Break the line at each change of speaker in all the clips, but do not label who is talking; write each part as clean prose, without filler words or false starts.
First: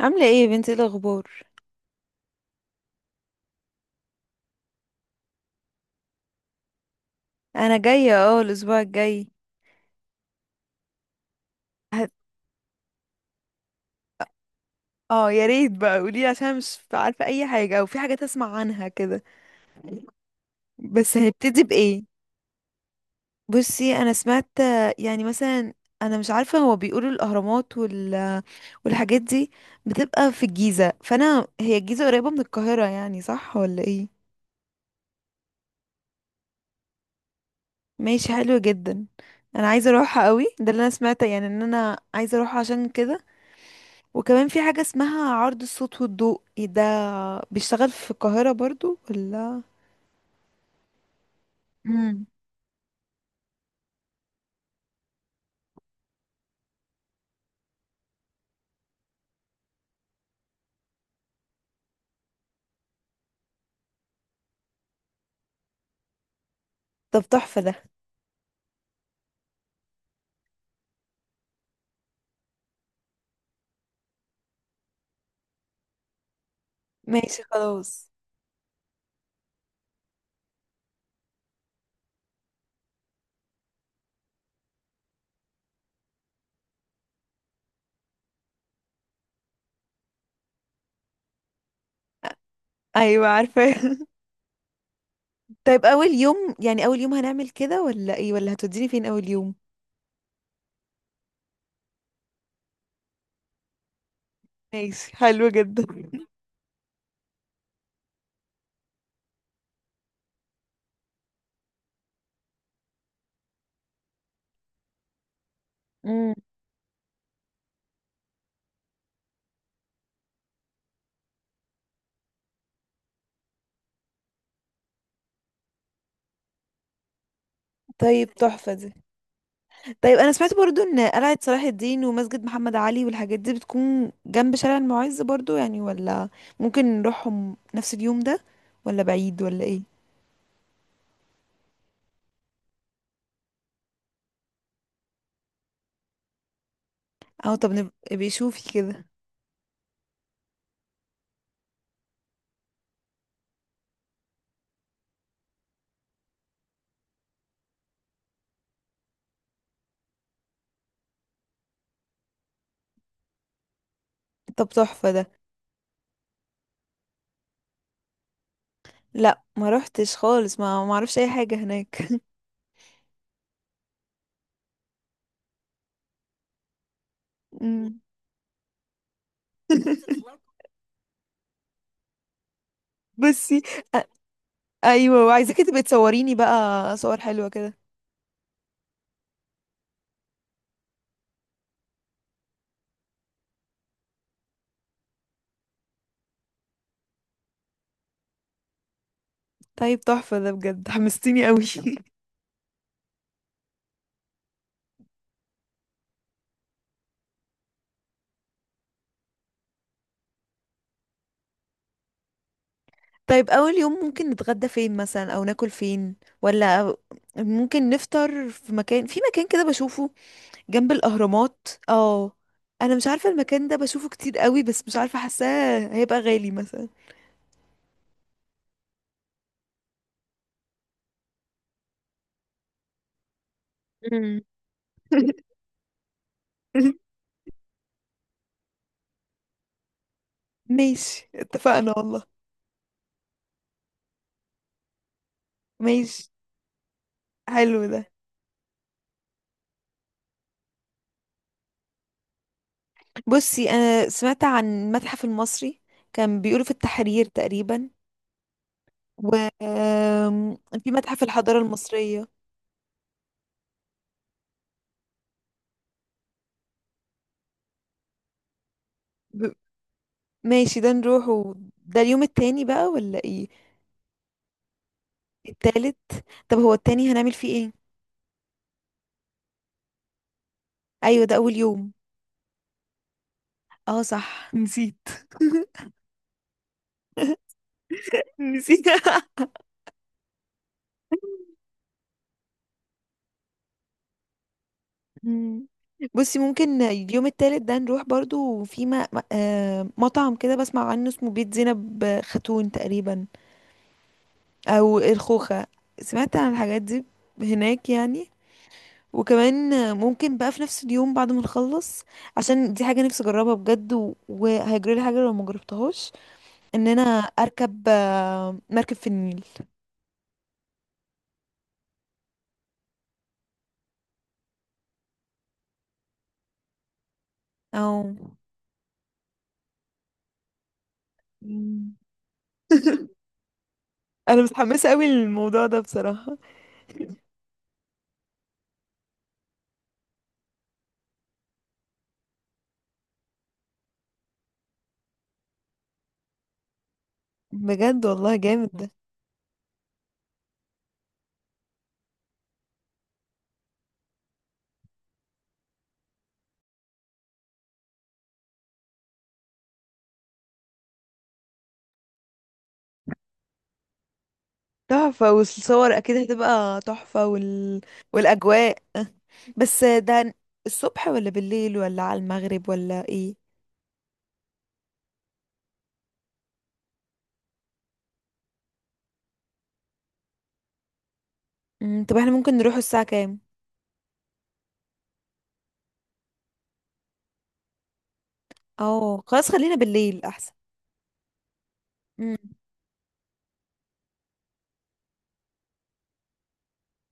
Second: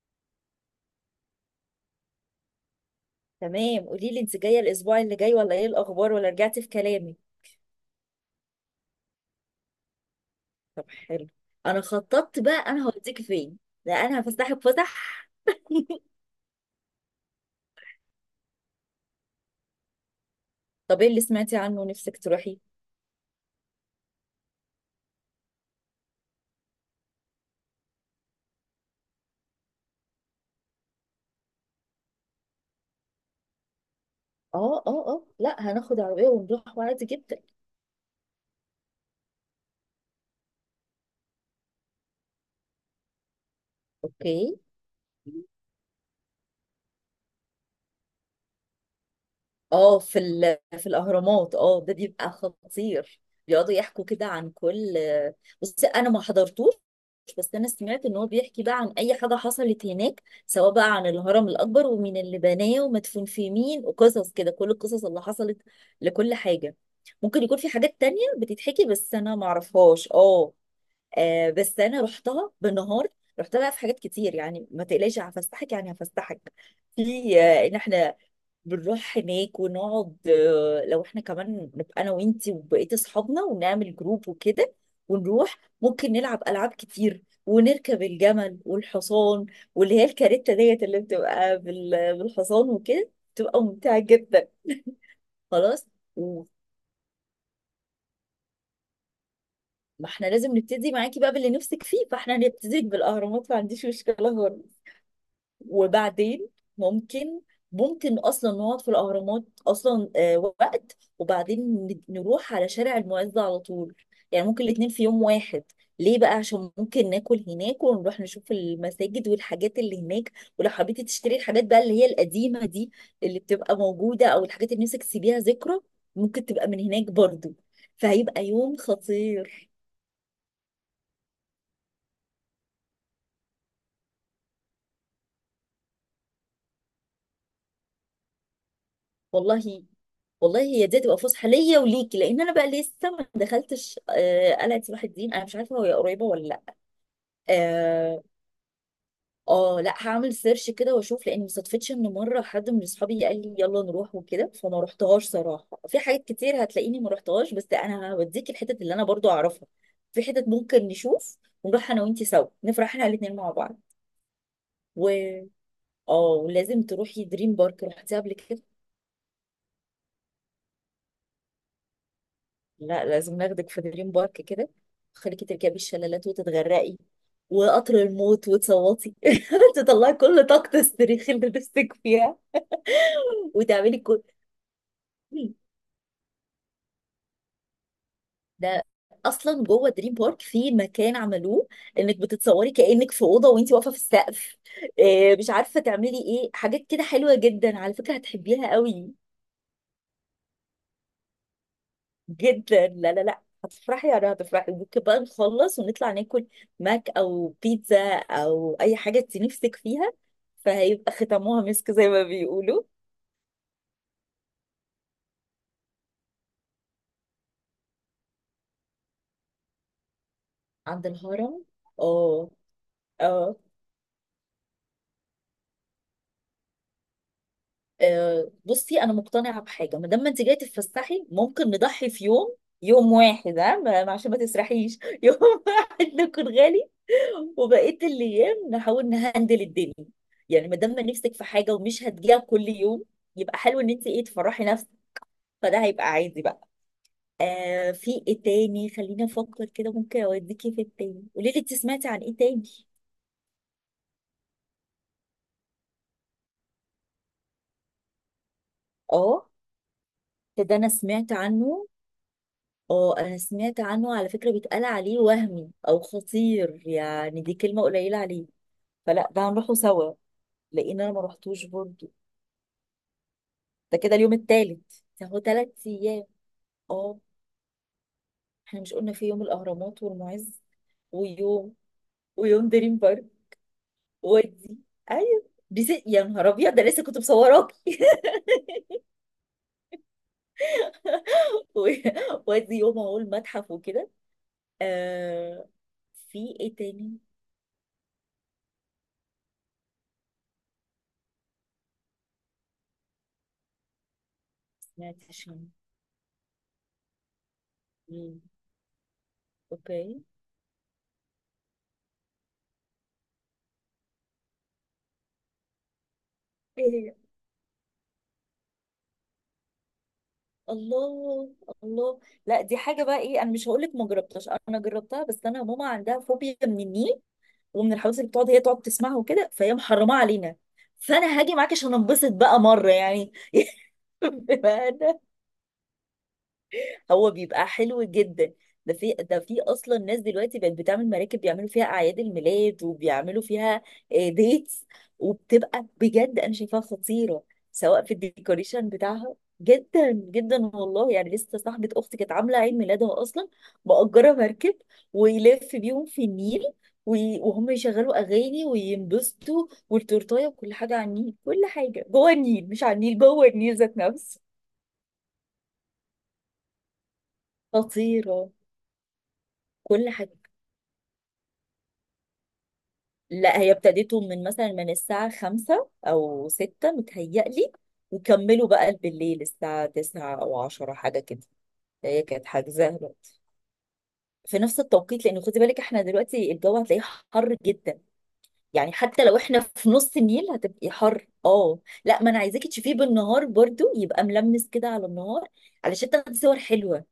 عاملة ايه يا بنتي، ايه الأخبار؟
تمام، قولي لي انت جايه الاسبوع اللي جاي ولا ايه الاخبار ولا رجعتي في كلامي؟
أنا جاية الأسبوع الجاي.
طب حلو. انا
هت-
خططت بقى، انا هوديك فين. لا، انا هفسحك فسح.
اه، يا ريت بقى قوليلي عشان مش عارفة أي حاجة، أو في حاجات أسمع عنها كده.
طب ايه
بس
اللي سمعتي
هنبتدي
عنه
بإيه؟
نفسك تروحي؟
بصي، أنا سمعت، يعني مثلا، أنا مش عارفة، هو بيقولوا الأهرامات والحاجات دي بتبقى في الجيزة، فأنا، هي الجيزة قريبة من القاهرة يعني، صح ولا ايه؟
اه اه اه، لا هناخد عربيه ونروح عادي جدا.
ماشي، حلو جدا. أنا عايزة أروحها قوي، ده اللي أنا سمعته، يعني إن أنا عايزة أروحها عشان كده.
اوكي.
وكمان في حاجة اسمها عرض الصوت والضوء، إيه ده؟ بيشتغل في القاهرة برضو ولا؟
اه، في في الاهرامات، اه ده
امم.
بيبقى خطير. بيقعدوا يحكوا كده عن كل، بس انا ما حضرتوش. بس انا سمعت ان هو بيحكي بقى عن اي حاجه حصلت هناك، سواء بقى عن الهرم الاكبر ومين اللي بناه ومدفون في مين، وقصص كده، كل القصص اللي حصلت لكل حاجه.
طب
ممكن يكون
تحفة
في
ده.
حاجات تانية بتتحكي بس انا ما اعرفهاش، اه. بس انا رحتها بالنهار. رحت بقى في حاجات كتير، يعني ما تقلقيش هفسحك يعني هفسحك في.
ماشي
ان
خلاص.
احنا بنروح هناك ونقعد، لو احنا كمان نبقى انا وانتي وبقية اصحابنا ونعمل جروب وكده. ونروح ممكن نلعب العاب كتير ونركب الجمل والحصان، واللي هي الكاريتا ديت اللي بتبقى بالحصان وكده،
ايوه عارفة
بتبقى ممتعة جدا.
طيب
خلاص.
اول
وما
يوم، يعني اول يوم هنعمل كده ولا ايه، ولا هتوديني فين اول يوم؟
احنا لازم نبتدي معاكي بقى باللي نفسك فيه، فاحنا هنبتدي بالاهرامات، ما عنديش مشكلة خالص.
ماشي، حلو جدا.
وبعدين ممكن ممكن اصلا نقعد في الاهرامات اصلا، وقت. وبعدين نروح على شارع المعز على طول. يعني ممكن الاتنين في يوم واحد. ليه بقى؟
امم.
عشان ممكن ناكل هناك ونروح نشوف المساجد والحاجات اللي هناك. ولو حبيتي تشتري الحاجات بقى اللي هي القديمة دي، اللي بتبقى موجودة، او الحاجات اللي نفسك تسيبيها ذكرى، ممكن تبقى من هناك برضو.
طيب
فهيبقى
تحفة
يوم
دي.
خطير.
طيب انا سمعت برضو ان قلعة صلاح الدين ومسجد محمد علي والحاجات دي بتكون جنب شارع المعز برضو يعني، ولا ممكن نروحهم نفس اليوم ده، ولا بعيد ولا ايه؟
والله والله، هي دي هتبقى فسحه ليا وليكي، لان انا بقى لسه ما دخلتش. قلعه صلاح الدين انا مش عارفه هي قريبه ولا لا.
اه طب نبقى
اه.
بيشوفي كده.
لا هعمل سيرش كده واشوف، لان ما صدفتش ان مره حد من اصحابي قال لي يلا نروح وكده، فما رحتهاش صراحه. في حاجات كتير هتلاقيني ما رحتهاش، بس انا هوديك الحتت اللي انا برضو اعرفها. في حتت ممكن نشوف، ونروح انا وانتي سوا، نفرح احنا الاثنين مع بعض.
طب تحفة ده.
و اه ولازم تروحي دريم بارك، رحتيها قبل كده؟
لا، ما روحتش خالص، ما اعرفش اي حاجة هناك.
لا لازم ناخدك في دريم بارك كده. خليكي تركبي الشلالات وتتغرقي، وقطر
مم.
الموت وتصوتي. تطلعي كل طاقة الصريخ اللي نفسك فيها،
بصي،
وتعملي
أ-
كل.
ايوه، وعايزاكي تبقي تصوريني بقى صور حلوة كده.
ده اصلا جوه دريم بارك في مكان عملوه، انك بتتصوري كانك في اوضه وانت واقفه في السقف. إيه مش عارفه تعملي ايه، حاجات كده حلوه جدا على فكره، هتحبيها قوي
طيب تحفة ده، بجد حمستيني قوي.
جدا. لا لا لا، هتفرحي يعني هتفرحي. ممكن بقى نخلص ونطلع ناكل ماك او بيتزا او اي حاجه انت نفسك فيها. فهيبقى ختموها مسك زي ما بيقولوا.
طيب اول يوم ممكن نتغدى فين مثلا، او ناكل فين، ولا ممكن نفطر في مكان كده بشوفه جنب
عند الهرم،
الاهرامات اه.
اه.
انا مش عارفة
اه،
المكان ده، بشوفه كتير قوي، بس مش عارفة، حاساه هيبقى غالي مثلا.
بصي انا مقتنعه بحاجه، ما دام ما انت جايه تتفسحي، ممكن نضحي في يوم، يوم واحد ها عشان ما
مم.
تسرحيش. يوم واحد نكون غالي، وبقيه الايام نحاول نهندل الدنيا. يعني ما دام ما
ماشي
نفسك في حاجه
اتفقنا
ومش
والله.
هتجيها كل يوم، يبقى حلو ان انت ايه تفرحي نفسك. فده هيبقى
ماشي،
عادي بقى.
حلو
آه،
ده.
في ايه تاني خليني افكر كده ممكن اوديكي في التاني. قولي لي انت سمعتي عن ايه تاني؟
بصي انا سمعت عن المتحف المصري، كان بيقولوا في التحرير تقريبا، و
اه،
آم،
ده انا
في متحف
سمعت
الحضارة
عنه.
المصرية.
اه انا سمعت عنه على فكرة، بيتقال عليه وهمي او خطير، يعني دي كلمة قليلة عليه. فلا ده
ب...
هنروحه سوا.
ماشي، ده
لان انا ما
نروح
رحتوش
ده
برضه.
اليوم التاني بقى ولا ايه؟
ده كده اليوم التالت، ده هو تلات
التالت.
ايام
طب هو التاني
اه،
هنعمل فيه ايه؟
احنا مش قلنا في يوم الاهرامات والمعز،
ايوه ده اول
ويوم
يوم.
ويوم دريم بارك.
اه صح،
ودي
نسيت.
ايوه، يا نهار ابيض ده لسه كنت مصوراكي.
نسيت
و- وادي يوم اهو المتحف وكده،
مم.
آه.
بصي،
في ايه
ممكن
تاني ما
اليوم التالت ده نروح برضو في مطعم كده بسمع عنه، اسمه بيت زينب خاتون تقريبا، او
سمعتش
الخوخة.
عنه.
سمعت عن الحاجات دي هناك يعني.
مم.
وكمان
اوكي.
ممكن بقى في نفس اليوم بعد ما نخلص، عشان دي حاجة نفسي اجربها بجد، وهيجري لي حاجة لو ما جربتهاش. ان انا اركب مركب في النيل.
الله الله. لا دي حاجه بقى ايه، انا مش هقول لك ما جربتهاش، انا جربتها، بس انا ماما عندها فوبيا من النيل، ومن الحوادث اللي
او.
بتقعد هي تقعد تسمعها وكده، فهي محرمه علينا. فانا هاجي معاك عشان
مم.
انبسط بقى مره يعني.
انا
بما
متحمسة قوي
أنا.
للموضوع ده بصراحة.
هو بيبقى حلو جدا. ده في اصلا ناس دلوقتي بقت بتعمل مراكب، بيعملوا فيها اعياد الميلاد، وبيعملوا فيها ديتس. وبتبقى بجد انا شايفاها خطيره، سواء
بجد
في
والله، جامد
الديكوريشن
ده.
بتاعها. جدا جدا والله، يعني لسه صاحبة اختي كانت عاملة عيد ميلادها اصلا مأجرة مركب، ويلف بيهم في النيل، وهم يشغلوا اغاني وينبسطوا والتورتايه، وكل حاجه على النيل، كل حاجه جوه النيل، مش على النيل، جوه النيل ذات نفسه.
تحفة، والصور اكيد هتبقى تحفة،
خطيره
والاجواء. بس
كل
ده
حاجه.
الصبح ولا بالليل ولا على المغرب ولا ايه؟
لا، هي ابتديته من مثلا من الساعة 5 أو 6 متهيألي، وكملوا بقى بالليل الساعة 9 أو 10 حاجة كده.
مم. طب
هي
احنا
كانت
ممكن نروح
حاجزة
الساعة
بقى
كام؟
في نفس التوقيت. لأن خدي بالك احنا دلوقتي الجو هتلاقيه حر جدا، يعني
اه،
حتى لو
خلاص،
احنا
خلينا
في نص
بالليل
النيل
احسن.
هتبقي حر، اه. لا، ما
مم.
انا عايزاكي تشوفيه بالنهار برضو، يبقى ملمس كده على النهار، علشان تاخدي صور حلوة.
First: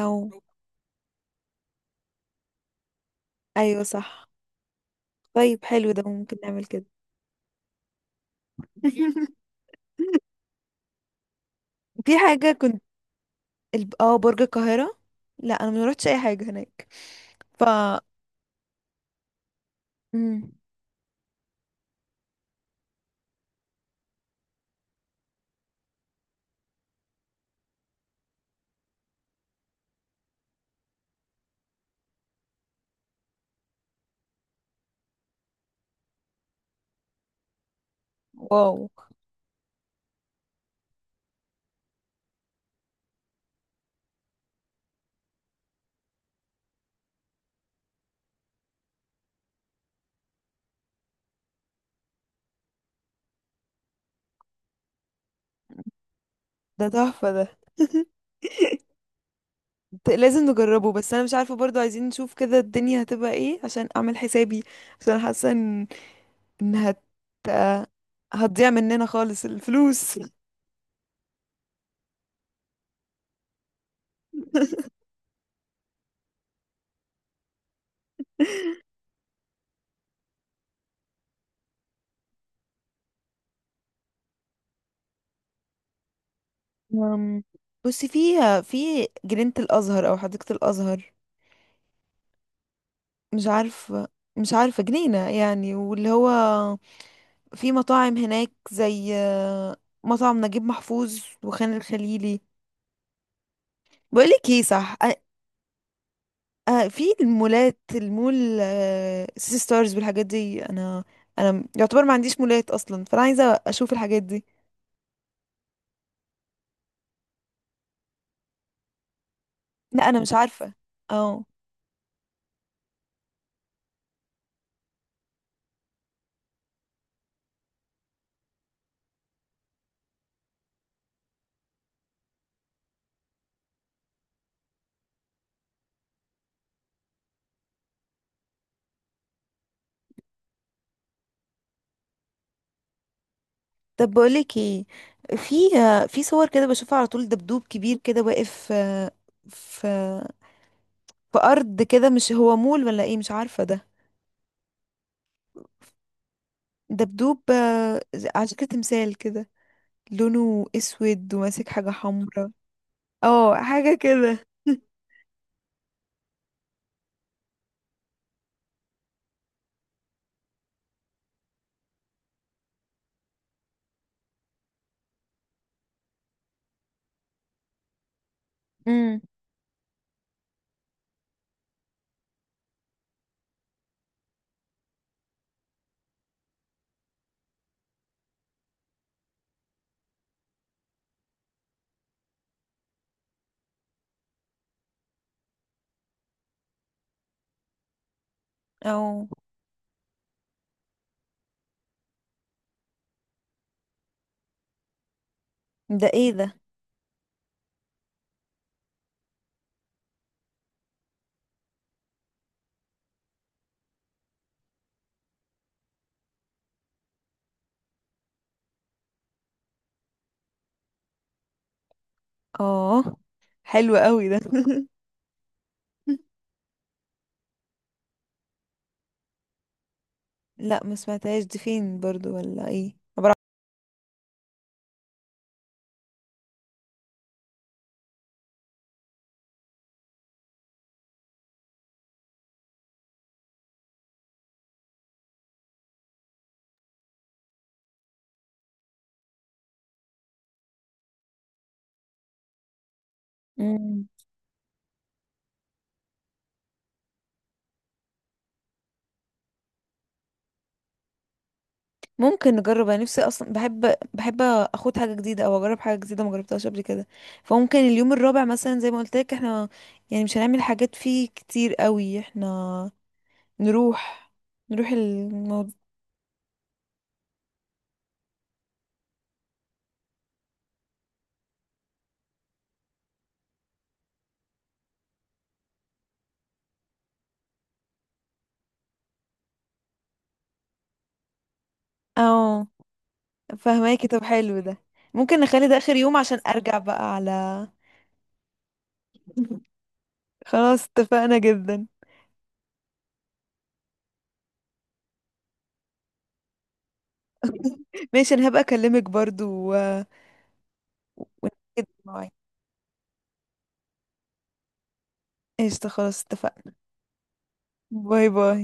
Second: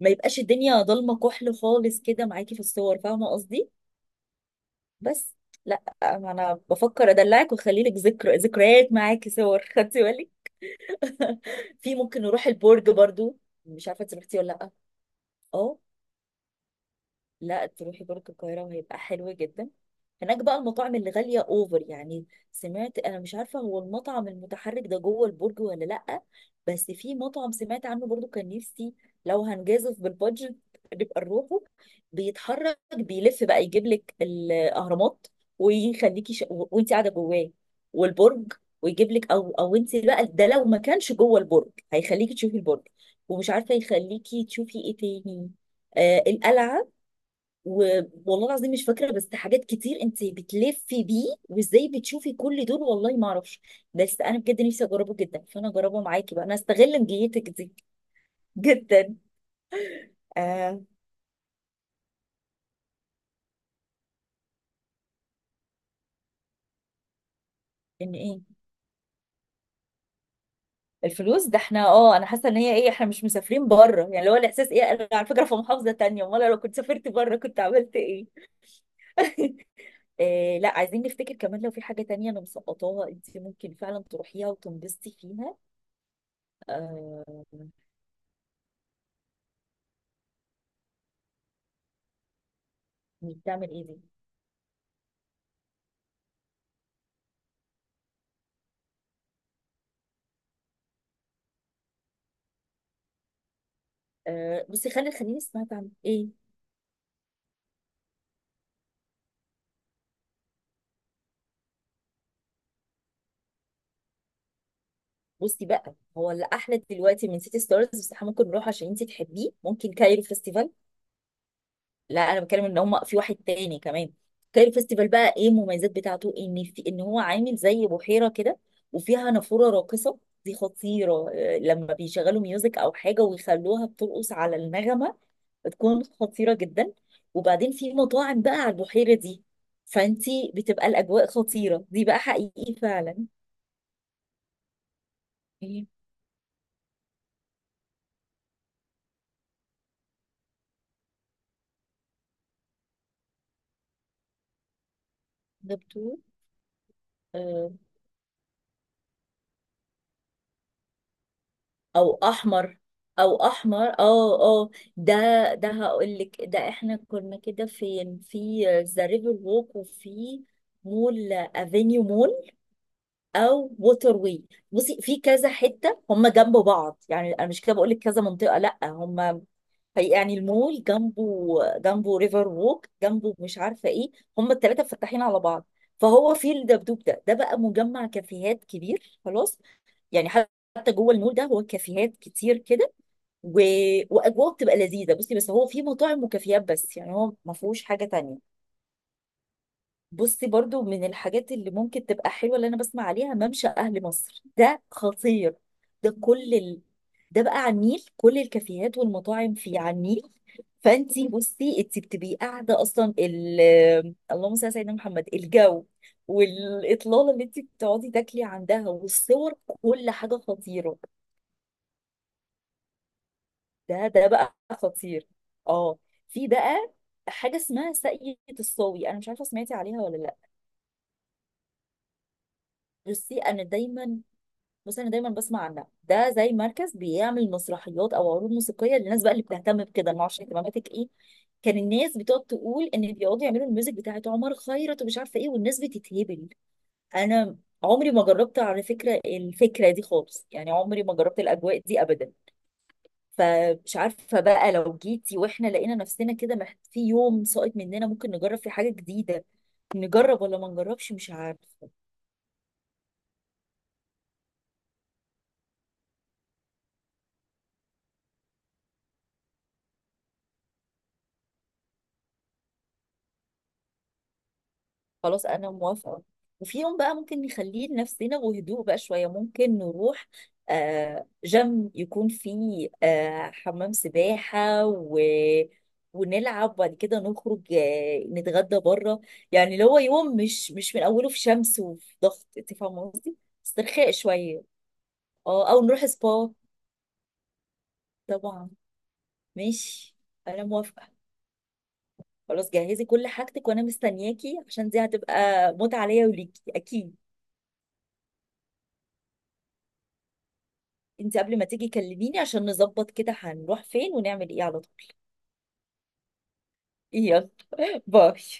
ما يبقاش الدنيا ضلمة كحل خالص كده معاكي في الصور، فاهمة قصدي؟
ايوه صح.
بس
طيب
لا،
حلو ده،
ما
ممكن
انا
نعمل كده.
بفكر ادلعك واخلي لك ذكريات معاكي، صور، خدتي بالك؟ في
في
ممكن نروح
حاجة كنت
البرج برضو، مش عارفه انت رحتي
برج
ولا لا.
القاهرة. لا انا
اه،
ما روحتش اي حاجة هناك. ف.
لا تروحي برج القاهرة وهيبقى حلو جدا. هناك
مم.
بقى المطاعم اللي غالية اوفر يعني. سمعت انا، مش عارفة هو المطعم المتحرك ده جوه البرج ولا لأ، بس في مطعم سمعت عنه برضو كان نفسي لو هنجازف بالبادجت نبقى نروحه. بيتحرك بيلف بقى يجيب لك الأهرامات، ويخليكي وانت قاعدة جواه، والبرج.
واو.
ويجيب لك، او انت بقى ده لو ما كانش جوه البرج هيخليكي تشوفي البرج، ومش عارفة يخليكي تشوفي ايه تاني. آه القلعة. والله العظيم مش فاكره، بس حاجات كتير انت بتلفي بيه، وازاي بتشوفي كل دول والله ما اعرفش. بس انا بجد نفسي اجربه جدا، فانا اجربه معاكي بقى انا،
ده
استغل
تحفة ده
نجيتك دي. جدا.
لازم
آه.
نجربه، بس انا مش عارفة برضو، عايزين نشوف كده الدنيا هتبقى ايه عشان اعمل حسابي، عشان حاسة ان إن هت
ان ايه؟
هتضيع مننا خالص الفلوس.
الفلوس ده احنا اه، انا حاسه ان هي ايه، احنا مش مسافرين بره يعني، اللي هو الاحساس ايه، انا على فكره في محافظه تانية، امال لو كنت سافرت بره كنت عملت ايه. آه لا، عايزين نفتكر كمان لو في حاجه تانية انا مسقطاها انت ممكن فعلا تروحيها وتنبسطي فيها. آه.
أم، بصي فيها، في جنينة الأزهر أو حديقة الأزهر. مش
بتعمل ايه دي؟
عارفة مش عارفة جنينة يعني، واللي هو في مطاعم هناك زي مطعم نجيب محفوظ وخان الخليلي. بقولك ايه،
آه، بصي
صح.
خلي الخليجي سمعت عن ايه.
في المول، سيتي ستارز والحاجات دي. انا، يعتبر ما عنديش مولات اصلا، فانا عايزة اشوف الحاجات دي.
بصي بقى هو اللي احلى دلوقتي من سيتي ستارز، بس احنا ممكن نروح عشان انت تحبيه، ممكن
لا انا
كايرو
مش
فيستيفال.
عارفة. اه
لا انا بتكلم ان هم في واحد تاني كمان. كايرو فيستيفال بقى ايه المميزات بتاعته، ان في ان هو عامل زي بحيره كده، وفيها نافوره راقصه. دي خطيره، لما بيشغلوا ميوزك او حاجه ويخلوها بترقص على النغمه، بتكون خطيره جدا. وبعدين في مطاعم بقى على البحيره دي، فانتي بتبقى الاجواء خطيره دي بقى حقيقي فعلا.
طب بقولك ايه. في
إيه؟
في صور كده بشوفها على طول، دبدوب كبير كده واقف في في ارض كده، مش هو مول ولا ايه، مش عارفه ده.
ده بتور،
دبدوب
آه،
على شكل تمثال كده، لونه اسود وماسك حاجه
او
حمراء.
احمر. او
اه،
احمر،
حاجه
اه
كده
اه. ده ده هقول لك، ده احنا كنا كده فين في ذا ريفر ووك، وفي مول افينيو مول، او ووتر واي. بصي في كذا حته هم جنب بعض يعني، انا مش كده بقول لك كذا منطقه، لا
امم.
هم يعني المول جنبه، جنبه ريفر ووك، جنبه مش عارفه ايه. هم الثلاثه مفتحين على بعض. فهو في الدبدوب ده، ده بقى مجمع كافيهات كبير خلاص. يعني حتى جوه المول ده هو كافيهات كتير كده. و... واجواء بتبقى لذيذه. بصي بس هو في مطاعم وكافيهات بس، يعني هو ما فيهوش حاجه تانية.
او،
بصي برضو من الحاجات اللي ممكن تبقى حلوه اللي انا بسمع عليها، ممشى اهل مصر، ده خطير.
ده
ده
ايه
كل
ده.
ال... ده بقى على النيل، كل الكافيهات والمطاعم فيه على النيل. فانتي بصي انتي بتبقي قاعده اصلا اللهم صل على سيدنا محمد، الجو والاطلاله اللي انتي بتقعدي تاكلي عندها والصور، كل حاجه خطيره.
اه، حلو
ده
قوي ده
بقى خطير. اه. في بقى حاجه اسمها ساقية الصاوي، انا مش عارفه سمعتي عليها ولا لا.
لا ما سمعتهاش، دي فين برضو ولا ايه،
بصي انا دايما بصي انا دايما بسمع عنها، ده زي مركز بيعمل مسرحيات او عروض موسيقيه، للناس بقى اللي بتهتم بكده، ما اعرفش اهتماماتك ايه. كان الناس بتقعد تقول ان بيقعدوا يعملوا الميوزك بتاعت عمر خيرت ومش عارفه ايه، والناس بتتهبل. انا عمري ما جربت على فكره الفكره دي خالص، يعني عمري ما جربت الاجواء دي ابدا. فمش
مم.
عارفة بقى لو جيتي واحنا لقينا نفسنا كده في يوم ساقط مننا ممكن نجرب فيه حاجة جديدة، نجرب ولا ما نجربش مش عارفة.
ممكن نجرب، انا نفسي اصلا بحب اخد حاجه جديده او اجرب حاجه جديده ما جربتهاش قبل كده. فممكن اليوم الرابع مثلا، زي ما قلت لك احنا، يعني مش هنعمل حاجات فيه كتير قوي. احنا نروح نروح
خلاص
الموضوع.
انا موافقة. وفي يوم بقى ممكن نخليه لنفسنا وهدوء بقى شوية. ممكن نروح جيم يكون فيه حمام سباحة، ونلعب وبعد كده نخرج، نتغدى بره. يعني اللي هو يوم مش من اوله في شمس وفي ضغط،
اه،
انت فاهمه قصدي.
فهماكي.
استرخاء
طب حلو
شويه.
ده، ممكن نخلي
اه،
ده
او
اخر
نروح
يوم عشان
سبا.
ارجع بقى على.
طبعا. ماشي. انا
خلاص
موافقه.
اتفقنا جدا.
خلاص جهزي كل حاجتك وانا مستنياكي، عشان دي هتبقى متعه ليا وليكي اكيد.
ماشي، انا هبقى اكلمك برضو و...
انت
ونأكد
قبل ما تيجي
المواعيد.
كلميني عشان نظبط كده هنروح فين ونعمل ايه على طول.
قشطة، خلاص اتفقنا.
يلا.
باي
باي.
باي.